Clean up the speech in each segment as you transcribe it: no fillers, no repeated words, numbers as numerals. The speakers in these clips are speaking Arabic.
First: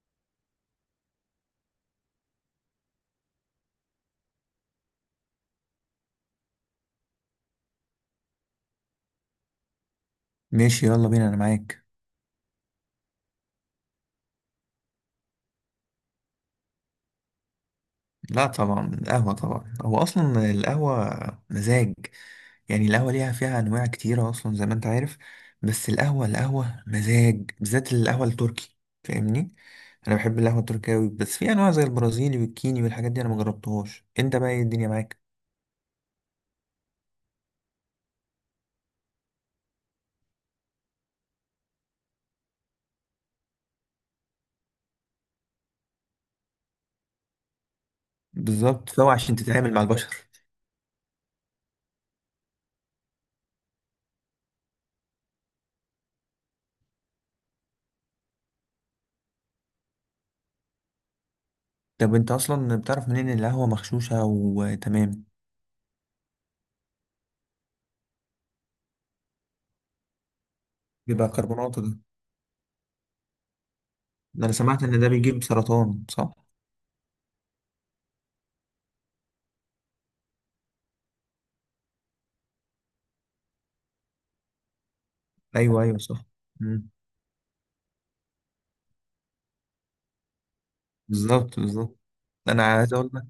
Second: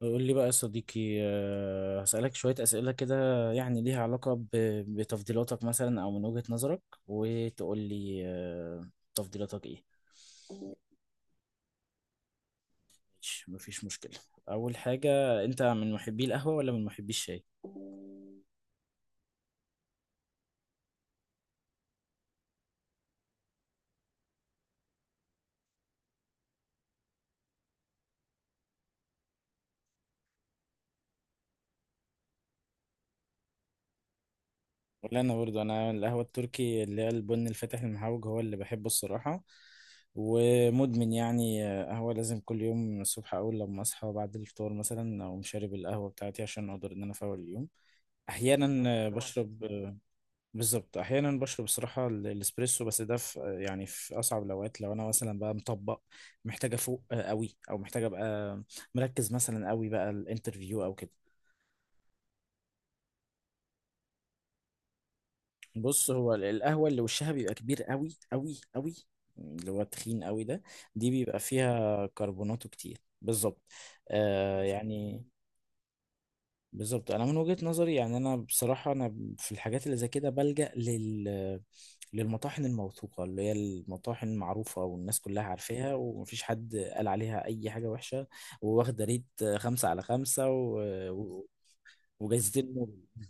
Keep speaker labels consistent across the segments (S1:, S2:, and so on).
S1: قول لي بقى يا صديقي هسألك شوية أسئلة كده يعني ليها علاقة بتفضيلاتك مثلا أو من وجهة نظرك وتقول لي تفضيلاتك إيه.
S2: ماشي، يلا بينا، انا معاك.
S1: ماشي، مفيش مشكلة. أول حاجة، أنت من محبي القهوة ولا من محبي الشاي؟
S2: لا طبعا القهوة، طبعا هو اصلا القهوة مزاج. يعني القهوة ليها فيها انواع كتيرة اصلا زي ما انت عارف. بس القهوة مزاج، بالذات القهوة التركي، فاهمني. انا بحب القهوة التركية أوي، بس في انواع زي البرازيلي والكيني والحاجات دي انا مجربتهاش. انت بقى ايه الدنيا
S1: ولا
S2: معاك؟
S1: أنا برضو، أنا القهوة التركي اللي هي البن الفاتح المحوج هو اللي بحبه الصراحة، ومدمن يعني قهوة لازم كل يوم الصبح. أول لما أصحى بعد الفطار مثلا أقوم شارب القهوة بتاعتي عشان أقدر إن أنا أفوق اليوم.
S2: بالظبط،
S1: أحيانا
S2: فهو عشان
S1: بشرب،
S2: تتعامل مع البشر.
S1: بالظبط، احيانا بشرب الصراحه الاسبريسو، بس ده في يعني في اصعب الاوقات، لو انا مثلا بقى مطبق محتاجه افوق قوي، او محتاجه ابقى مركز مثلا قوي بقى الانترفيو او كده.
S2: طب انت اصلا بتعرف منين ان القهوة مغشوشة وتمام؟
S1: بص، هو القهوه اللي وشها بيبقى كبير قوي قوي قوي، اللي هو التخين قوي ده، دي
S2: بيبقى
S1: بيبقى
S2: كربونات ده؟
S1: فيها كربوناته كتير بالظبط.
S2: ده انا
S1: آه
S2: سمعت ان ده
S1: يعني.
S2: بيجيب سرطان، صح؟
S1: بالظبط، انا من وجهه نظري يعني، انا بصراحه انا في الحاجات اللي زي كده بلجأ للمطاحن الموثوقة، اللي هي المطاحن المعروفة والناس كلها
S2: ايوه
S1: عارفاها
S2: ايوه، صح.
S1: ومفيش حد قال عليها أي حاجة وحشة، وواخدة ريت خمسة على خمسة و...
S2: بالظبط بالظبط. انا
S1: وجايزتين
S2: عايز
S1: نوبل.
S2: اقول لك،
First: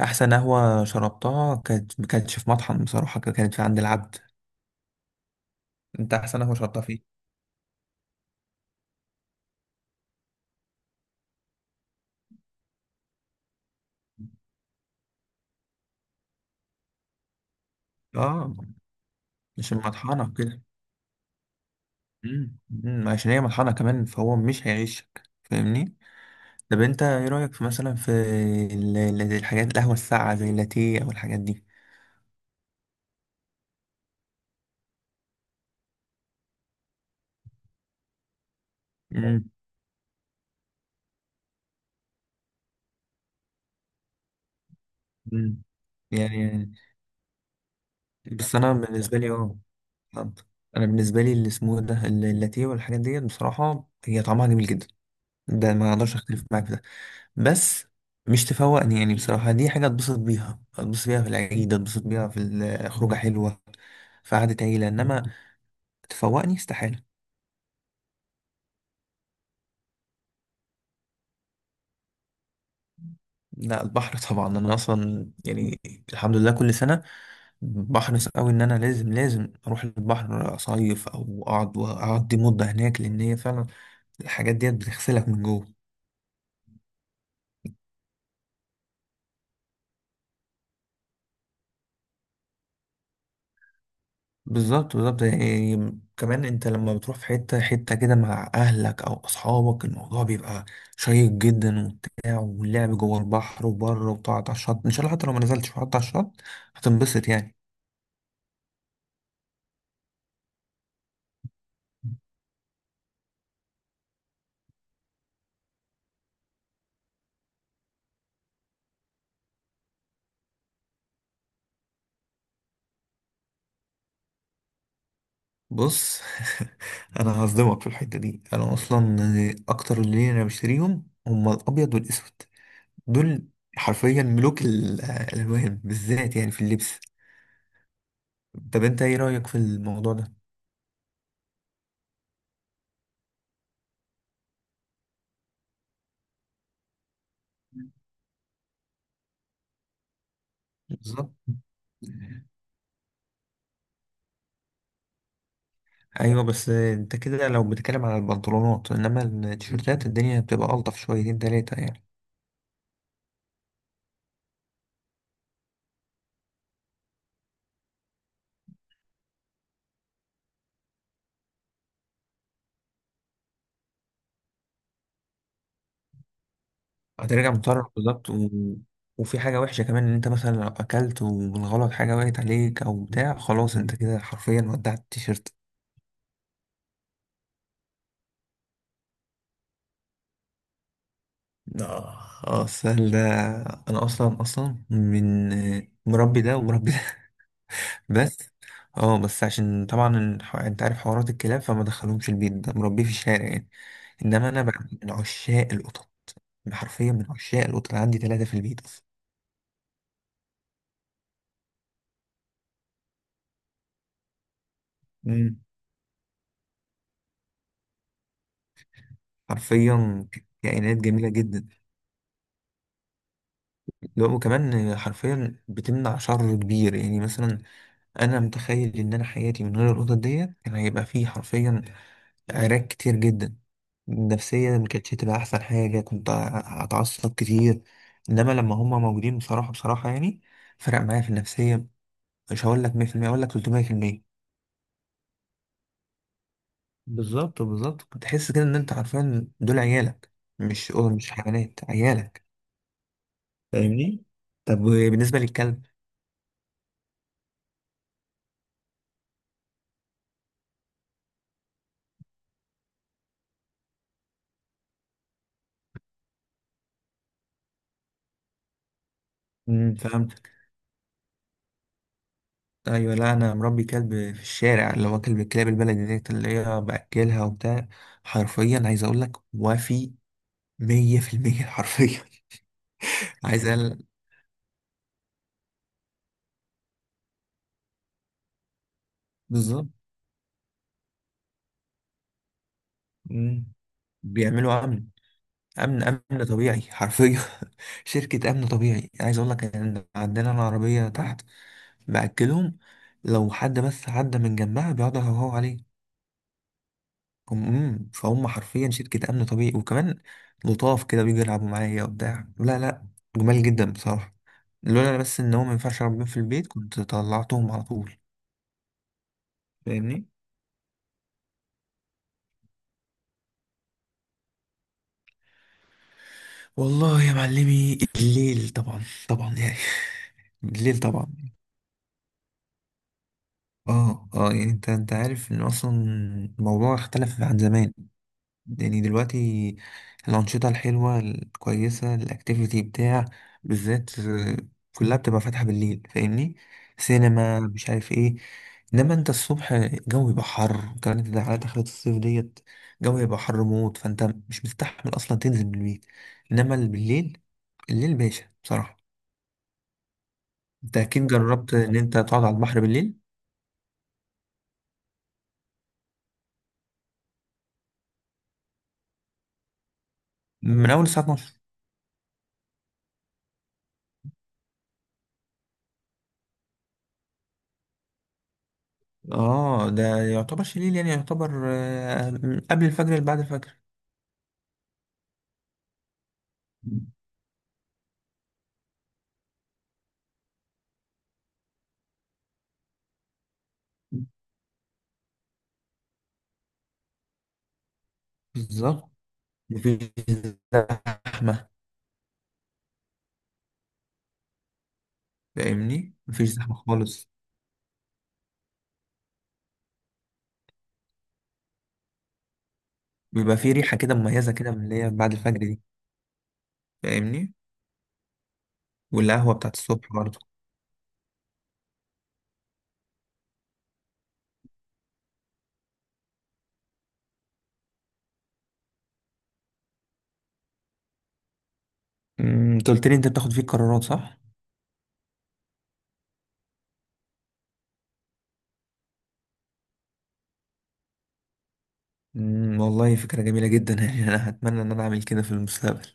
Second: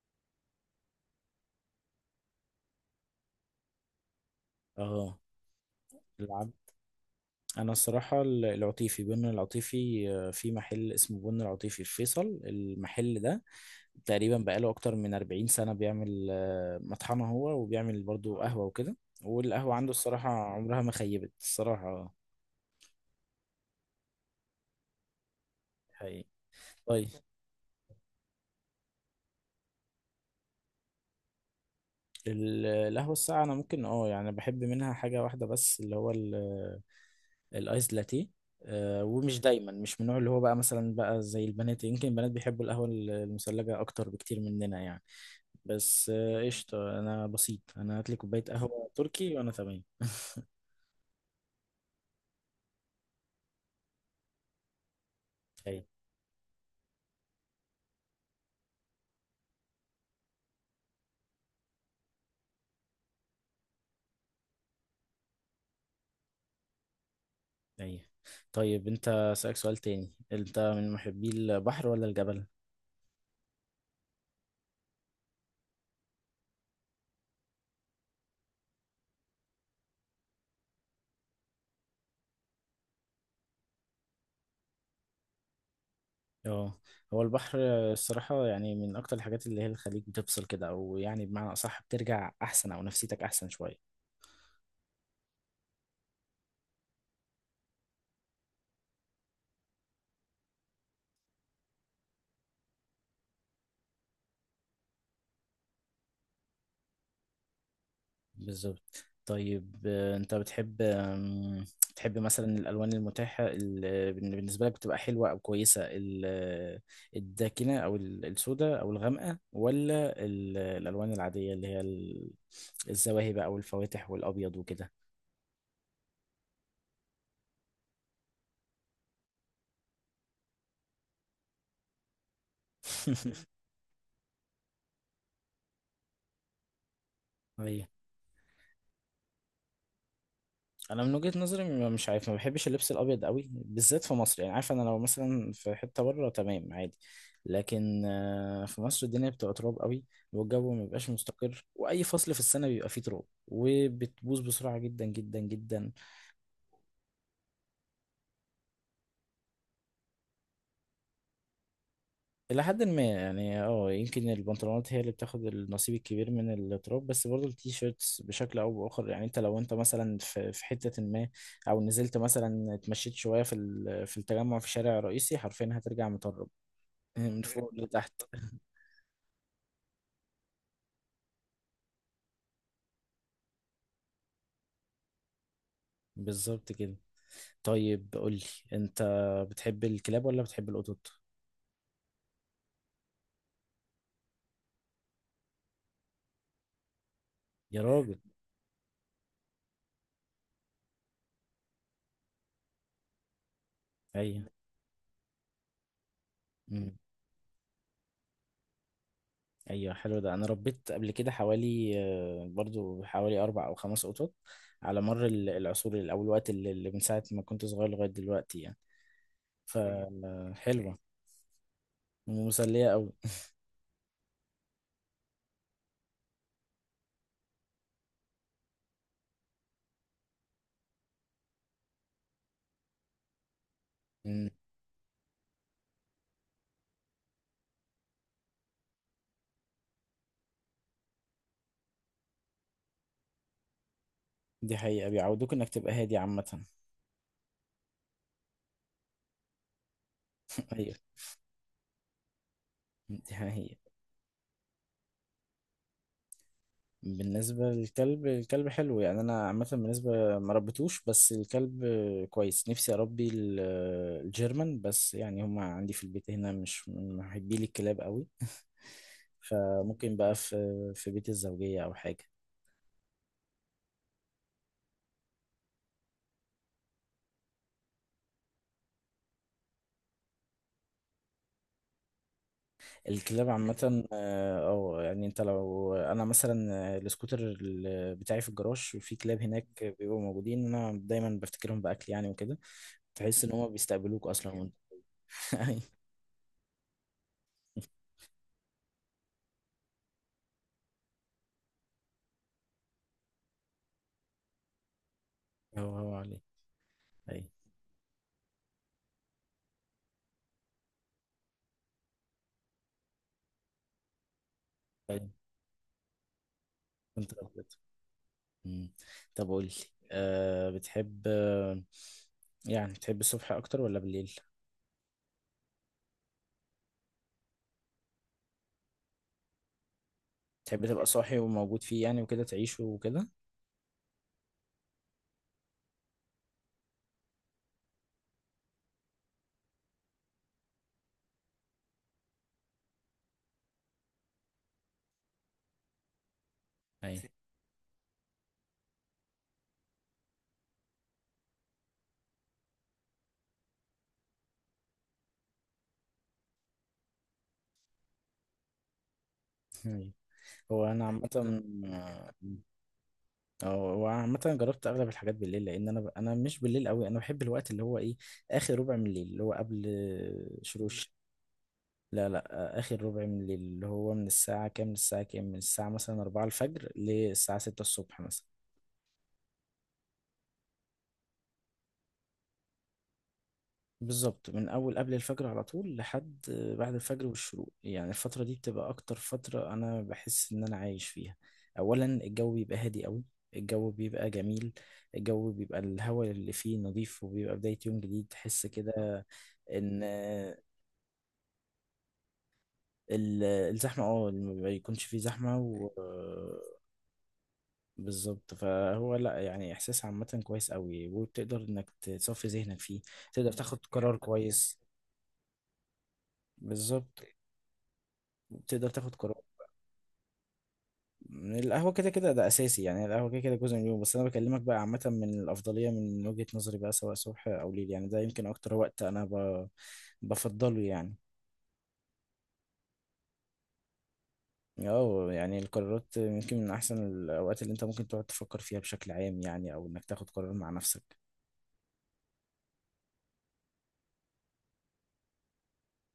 S2: احسن قهوه شربتها كانت، ما كانتش في مطحن بصراحه، كانت في عند العبد.
S1: اه،
S2: انت احسن
S1: العب.
S2: قهوه شربتها فيه؟
S1: أنا الصراحة العطيفي، بن العطيفي، في محل اسمه بن العطيفي في فيصل، المحل ده تقريبا بقاله أكتر من 40 سنة بيعمل مطحنة هو، وبيعمل برضو
S2: اه.
S1: قهوة وكده،
S2: مش
S1: والقهوة عنده
S2: المطحنه
S1: الصراحة
S2: كده؟
S1: عمرها ما خيبت الصراحة
S2: امم أمم، عشان هي مطحنه كمان، فهو مش هيعيشك، فاهمني.
S1: حقيقي.
S2: طب انت
S1: طيب
S2: ايه رايك في مثلا في الحاجات، القهوه الساقعه زي اللاتيه او الحاجات دي؟
S1: القهوة الساقعة أنا ممكن اه يعني بحب منها حاجة واحدة بس، اللي هو الآيس لاتيه. ومش
S2: امم
S1: دايما، مش من النوع اللي هو بقى مثلا بقى زي البنات. يمكن البنات بيحبوا القهوة المثلجة أكتر بكتير مننا يعني،
S2: أمم.
S1: بس
S2: يعني
S1: قشطة، أنا بسيط، أنا هاتلي كوباية
S2: بس انا
S1: قهوة
S2: بالنسبه لي،
S1: تركي وأنا
S2: اه
S1: تمام.
S2: فهمت. انا بالنسبه لي، اللي اسمه إيه ده، اللاتيه والحاجات ديت، بصراحه هي طعمها جميل جدا، ده
S1: أي،
S2: ما اقدرش اختلف معاك في ده. بس مش تفوقني يعني، بصراحة دي حاجة اتبسط بيها، اتبسط بيها في العيد، اتبسط بيها في الخروجة حلوة، في قعدة عيلة، انما تفوقني استحالة.
S1: أي. طيب أنت سألك سؤال تاني، أنت من محبي البحر ولا الجبل؟
S2: لا، البحر طبعا، انا اصلا يعني الحمد لله كل سنة بحرص قوي ان انا لازم لازم اروح البحر اصيف، او اقعد واقضي مدة هناك، لان هي فعلا الحاجات ديت بتغسلك من جوه.
S1: اه، هو البحر الصراحة يعني من أكتر الحاجات اللي هي الخليج بتفصل كده، أو يعني بمعنى أصح بترجع أحسن، أو نفسيتك أحسن شوية.
S2: بالظبط بالظبط، يعني كمان انت لما بتروح في حتة حتة كده مع اهلك او اصحابك، الموضوع بيبقى شيق جدا وبتاع، واللعب جوه البحر وبره، وتقعد على الشط ان شاء الله، حتى لو ما نزلتش وقعدت على الشط هتنبسط يعني.
S1: بالظبط. طيب أنت بتحب بتحب مثلا الألوان المتاحة اللي بالنسبة لك بتبقى حلوة أو كويسة، الداكنة أو السوداء أو الغامقة، ولا الألوان العادية اللي هي الزواهب أو الفواتح والأبيض وكده.
S2: بص، انا هصدمك في الحتة دي، انا اصلا اكتر اللي انا بشتريهم هما الابيض والاسود، دول حرفيا ملوك الالوان، بالذات يعني في اللبس.
S1: أيوه،
S2: طب انت ايه رأيك في الموضوع ده؟
S1: انا من وجهة نظري مش عارف، ما بحبش اللبس الابيض قوي بالذات في مصر. يعني عارف، انا لو مثلا في حتة بره تمام عادي، لكن في مصر الدنيا بتبقى تراب قوي، والجو ما بيبقاش
S2: بالظبط،
S1: مستقر، واي فصل في السنة بيبقى فيه تراب وبتبوظ بسرعة جدا جدا جدا.
S2: ايوه، بس انت كده لو بتتكلم على البنطلونات، انما التيشيرتات الدنيا بتبقى الطف شويتين تلاتة يعني.
S1: الى حد ما يعني، اه يمكن البنطلونات هي اللي بتاخد النصيب الكبير من التراب، بس برضه التيشيرتس بشكل او باخر يعني. انت لو انت مثلا في حتة ما، او نزلت مثلا اتمشيت شوية في في التجمع في شارع رئيسي، حرفيا هترجع مطرب من
S2: هترجع
S1: فوق
S2: مضطر
S1: لتحت.
S2: بالظبط و... وفي حاجة وحشة كمان، ان انت مثلا لو اكلت وبالغلط حاجة وقعت عليك او بتاع، خلاص انت كده حرفيا ودعت التيشيرت.
S1: بالظبط كده. طيب قول لي، انت بتحب الكلاب ولا بتحب القطط؟
S2: اه. السهل ده، انا اصلا من مربي ده ومربي ده.
S1: يا راجل.
S2: بس، عشان طبعا انت عارف حوارات الكلاب، فما دخلهمش البيت، ده مربيه في الشارع يعني.
S1: ايوه.
S2: انما انا بقى من عشاق القطط، أنا
S1: امم،
S2: حرفيا من عشاق القطط، عندي ثلاثة في البيت أصلا.
S1: ايوه، حلو ده. انا ربيت قبل كده حوالي برضو حوالي اربع او خمس قطط على مر
S2: امم
S1: العصور، او الوقت اللي من ساعه ما كنت صغير لغايه دلوقتي يعني.
S2: حرفيا
S1: فحلوه،
S2: كائنات جميلة جدا.
S1: ومسليه قوي.
S2: لو وكمان حرفيا بتمنع شر كبير، يعني مثلا أنا متخيل إن أنا حياتي من غير القطط ديت كان هيبقى فيه حرفيا عراك كتير جدا،
S1: مم.
S2: نفسيا ما كانتش هتبقى أحسن حاجة، كنت هتعصب كتير. إنما لما هما موجودين، بصراحة بصراحة يعني، فرق معايا في النفسية. مش هقول لك 100%، أقول لك 300%.
S1: دي حقيقه، بيعودوك انك تبقى هادي عامه.
S2: بالظبط بالظبط، بتحس كده ان انت عارفين دول عيالك، مش
S1: ايوه،
S2: أو مش حيوانات، عيالك،
S1: دي حقيقه.
S2: فاهمني. طب بالنسبه للكلب؟
S1: بالنسبة للكلب، الكلب حلو يعني، أنا عامة بالنسبة ما ربيتوش، بس الكلب كويس، نفسي أربي الجيرمان، بس يعني هما عندي في البيت هنا مش من محبي لي الكلاب قوي. فممكن بقى
S2: فهمت.
S1: في في بيت الزوجية أو حاجة.
S2: ايوه، لا انا مربي كلب في الشارع، اللي هو كلب الكلاب البلدي ديت اللي هي باكلها وبتاع. حرفيا عايز اقول لك وفي 100% حرفيا.
S1: الكلاب
S2: عايز اقول
S1: عامة أو يعني، أنت لو أنا مثلا السكوتر بتاعي في الجراج، وفي كلاب هناك
S2: بالظبط.
S1: بيبقوا موجودين، أنا دايما بفتكرهم بأكل يعني وكده، تحس إن هما
S2: مم.
S1: بيستقبلوك أصلا وأنت.
S2: بيعملوا عمل امن طبيعي حرفيا. شركه امن طبيعي، عايز اقول لك ان عندنا العربيه تحت، باكلهم لو حد بس عدى من جنبها بيقعدوا يهوهوا عليه.
S1: هو هو عليه.
S2: هم، فهم حرفيا شركه امن طبيعي، وكمان لطاف كده بيجوا يلعبوا معايا وبتاع، لا لا، جمال جدا بصراحه. لولا
S1: طيب
S2: بس ان هو ما ينفعش ربنا في البيت، كنت
S1: كنت أبيض.
S2: طلعتهم على طول،
S1: مم. طب قول لي،
S2: فاهمني.
S1: أه بتحب يعني بتحب الصبح أكتر ولا بالليل؟
S2: والله يا معلمي، الليل طبعا، طبعا يعني.
S1: تحب
S2: الليل
S1: تبقى صاحي
S2: طبعا.
S1: وموجود فيه يعني وكده، تعيشه وكده؟
S2: اه يعني انت عارف ان اصلا الموضوع اختلف عن زمان. يعني دلوقتي الانشطه الحلوه الكويسه، الاكتيفيتي بتاع، بالذات كلها بتبقى فاتحه بالليل، فاهمني.
S1: أيوة.
S2: سينما، مش عارف ايه. انما انت الصبح الجو يبقى حر، وكمان انت على دخلة الصيف ديت الجو يبقى حر موت، فانت مش مستحمل اصلا تنزل من البيت. انما اللي بالليل، الليل باشا بصراحه.
S1: أيوة. هو
S2: انت
S1: أنا
S2: اكيد
S1: عامة
S2: جربت ان انت
S1: آه،
S2: تقعد على البحر بالليل.
S1: اه هو عامة جربت أغلب الحاجات بالليل، لأن أنا أنا مش بالليل أوي. أنا بحب الوقت اللي هو إيه، آخر ربع من الليل اللي هو قبل شروق
S2: من اول
S1: الشمس.
S2: الساعه.
S1: لا لا، آخر ربع من الليل، اللي هو من الساعة كام للساعة كام، من الساعة مثلا 4 الفجر للساعة 6 الصبح مثلا.
S2: اه ده يعتبر شليل، يعني يعتبر من قبل الفجر اللي بعد الفجر.
S1: بالظبط من اول قبل الفجر على طول لحد بعد الفجر والشروق يعني. الفتره دي بتبقى اكتر فتره انا بحس ان انا عايش فيها. اولا الجو بيبقى هادي قوي، الجو بيبقى جميل، الجو بيبقى الهواء اللي فيه نظيف، وبيبقى بدايه يوم جديد تحس
S2: بالظبط،
S1: كده. ان
S2: مفيش زحمة،
S1: الزحمه، اه ما بيكونش فيه زحمه، و
S2: فاهمني، مفيش زحمة خالص.
S1: بالظبط، فهو لا يعني احساس عامه كويس قوي، وبتقدر انك تصفي ذهنك فيه، تقدر
S2: بيبقى في
S1: تاخد
S2: ريحة كده
S1: قرار
S2: مميزة كده،
S1: كويس.
S2: من اللي هي بعد الفجر دي،
S1: بالظبط،
S2: فاهمني.
S1: تقدر تاخد قرار.
S2: والقهوة بتاعت الصبح برضه.
S1: القهوة كده كده ده أساسي يعني، القهوة كده كده جزء من اليوم، بس أنا بكلمك بقى عامة من الأفضلية من وجهة نظري بقى سواء صبح أو ليل. يعني ده يمكن أكتر وقت أنا بفضله يعني.
S2: انت قلت لي انت بتاخد فيه قرارات، صح؟
S1: اه يعني القرارات يمكن من أحسن الأوقات اللي أنت ممكن تقعد تفكر فيها بشكل عام يعني، أو إنك تاخد قرار مع نفسك.
S2: والله فكرة جميلة جدا، يعني انا هتمنى ان انا اعمل كده في المستقبل.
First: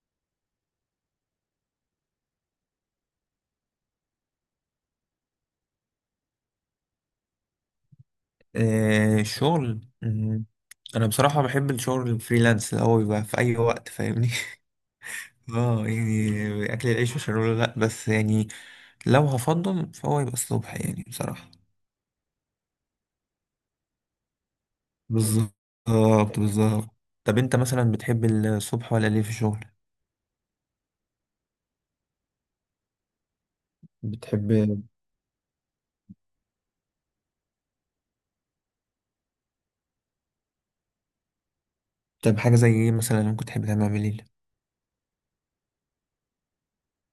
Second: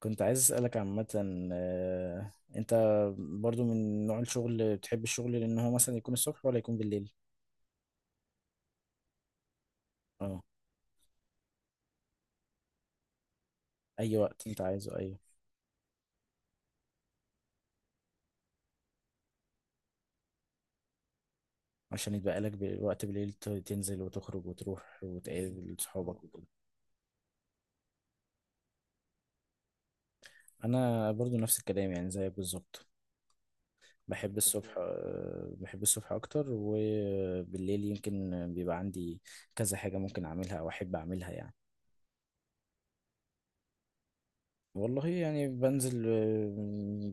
S1: كنت عايز أسألك عامة، أنت برضو من نوع الشغل بتحب الشغل، لأن هو مثلا يكون الصبح ولا يكون بالليل؟
S2: الشغل.
S1: اه،
S2: انا بصراحة بحب الشغل الفريلانس، اللي هو بيبقى في اي وقت،
S1: أي
S2: فاهمني.
S1: وقت أنت عايزه، أيوه،
S2: اه يعني اكل العيش وشرب، لا بس يعني لو هفضل فهو يبقى الصبح يعني بصراحة.
S1: عشان يتبقى لك وقت بالليل تنزل وتخرج وتروح
S2: بالظبط
S1: وتقابل صحابك
S2: بالظبط
S1: وكده.
S2: بالظبط. طب انت مثلا بتحب الصبح ولا الليل في الشغل؟
S1: انا برضو نفس الكلام يعني زيك بالظبط. بحب
S2: بتحب.
S1: الصبح بحب الصبح اكتر، وبالليل يمكن بيبقى عندي كذا حاجة ممكن اعملها او احب اعملها يعني.
S2: طب حاجة زي ايه مثلا ممكن تحب تعملها بالليل؟
S1: والله يعني بنزل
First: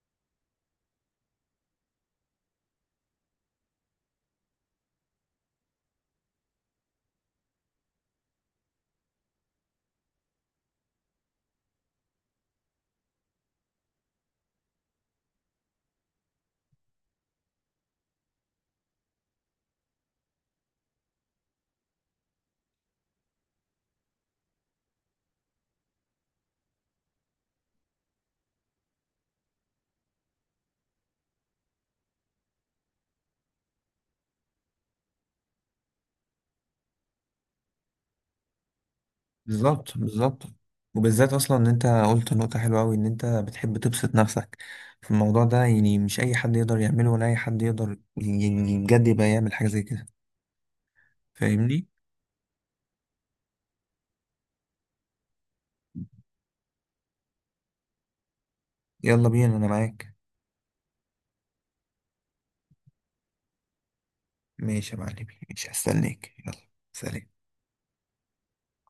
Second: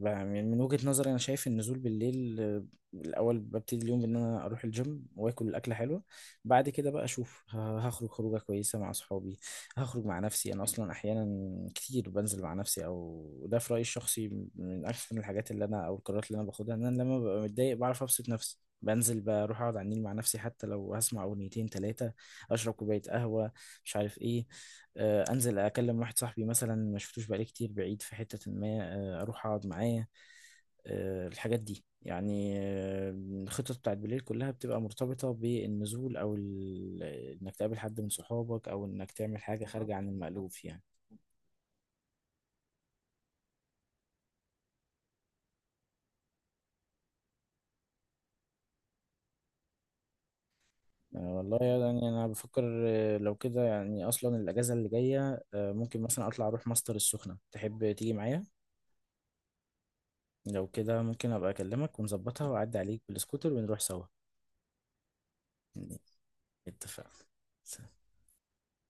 S1: يعني من وجهة نظري انا شايف النزول بالليل، الاول ببتدي اليوم بان انا اروح الجيم واكل اكله حلوه، بعد كده بقى اشوف هخرج خروجه كويسه مع اصحابي، هخرج مع نفسي، انا اصلا احيانا كتير بنزل مع نفسي، او ده في رايي الشخصي من احسن الحاجات اللي انا او القرارات اللي انا باخدها، ان انا لما ببقى متضايق بعرف ابسط نفسي، بنزل بروح اقعد على النيل مع نفسي، حتى لو هسمع اغنيتين ثلاثه، اشرب كوبايه قهوه، مش عارف ايه. انزل اكلم واحد صاحبي مثلا ما شفتوش بقالي كتير بعيد في حتة ما، اروح اقعد معاه. الحاجات دي يعني، الخطط بتاعت بالليل كلها بتبقى مرتبطة بالنزول، او انك تقابل حد من صحابك، او انك تعمل حاجة خارجة
S2: بالظبط
S1: عن
S2: بالظبط،
S1: المألوف يعني.
S2: وبالذات اصلا ان انت قلت نقطة حلوة اوي، ان انت بتحب تبسط نفسك في الموضوع ده، يعني مش اي حد يقدر يعمله، ولا اي حد يقدر يعني بجد يبقى يعمل حاجة زي كده،
S1: والله
S2: فاهمني.
S1: يعني انا بفكر لو كده يعني، اصلا الاجازة اللي جاية ممكن مثلا اطلع اروح ماستر السخنة، تحب تيجي معايا؟
S2: يلا بينا انا معاك.
S1: لو كده ممكن ابقى اكلمك ونظبطها واعدي عليك بالسكوتر ونروح سوا
S2: ماشي يا معلمي، ماشي،
S1: يعني.
S2: هستناك، يلا.
S1: اتفقنا.
S2: سلام.